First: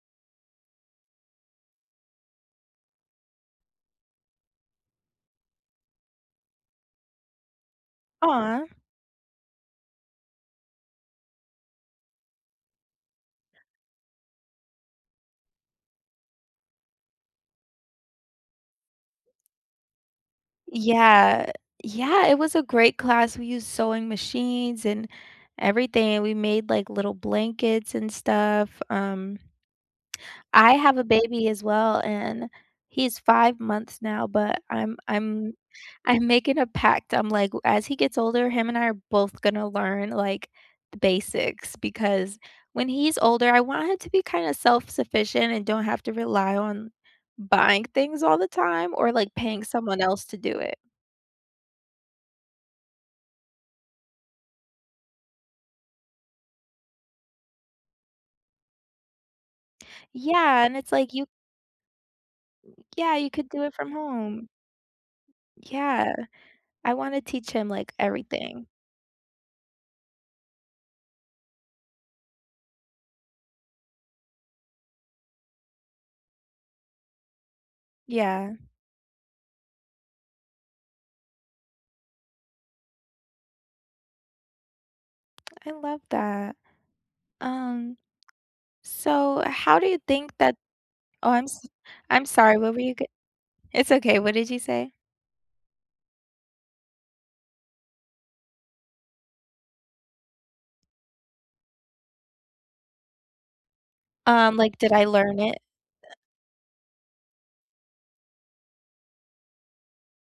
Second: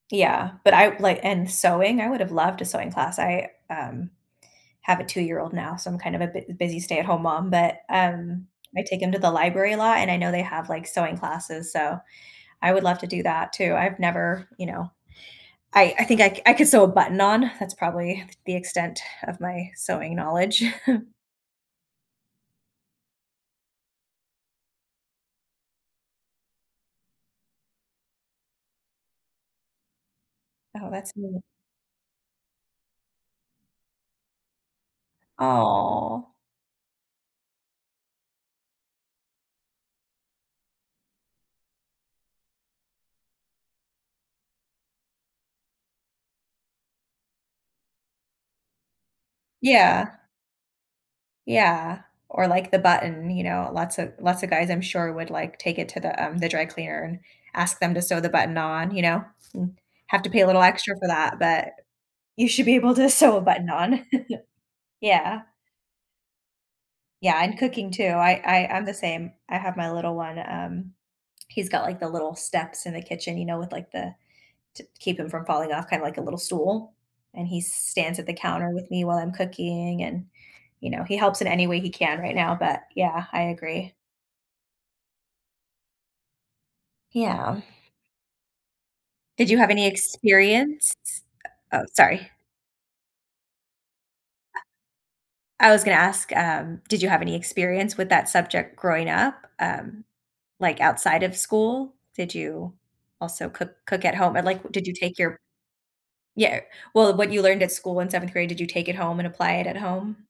Yeah, but I like, and sewing, I would have loved a sewing class. I, um, have a 2 year-old now, so I'm kind of a bu busy stay at home mom, but, um, Aw. I take him to the library a lot, and I know they have, like, sewing classes, so I would love to do that too. I've never, you know I I think I I could sew a button on, that's probably the extent of my sewing knowledge. Yeah, yeah, it was a great class, we used sewing machines and everything, we made, like, little blankets and stuff, um I Oh, have a that's neat baby as well, and he's 5 months now, but I'm I'm I'm Aw. making a pact, I'm like, "As he gets older, him and I are both gonna learn, like, the basics," because when he's older, I want him to be kinda self-sufficient and don't have to rely on buying things all the time or, like, paying someone Yeah. else to do it. Yeah, or, like, the button, you know, lots of lots of guys I'm sure would, like, take it to the, um, the dry cleaner and ask them to sew the button on, you know, and have to pay a little Yeah, and it's, extra for like, you that, but you should be able to Yeah, you sew a could do button it from on. home. Yeah. Yeah, I wanna Yeah, teach and him, cooking like, too, I I everything. I'm the same. I have my little one, um, he's got, like, the little steps in the kitchen, you know, with, like, the to keep him from falling off, kind of like a little stool, and he s stands at the Yeah. counter with me while I'm cooking and, you know, he helps in any way he can right now, but yeah, I agree. I love that, Yeah. um, so Did you have how do any you think that experience? oh I'm s U oh, I'm sorry. sorry, what were you g it's okay, what did you say? I was gonna ask, um, did you have any experience with that subject growing up, um, like, outside of school? Did you also cook cook at home, and, Um, like, like, did did you I take your learn it? yeah, well, what you learned at school in 7th grade, did you take it home and apply it at home?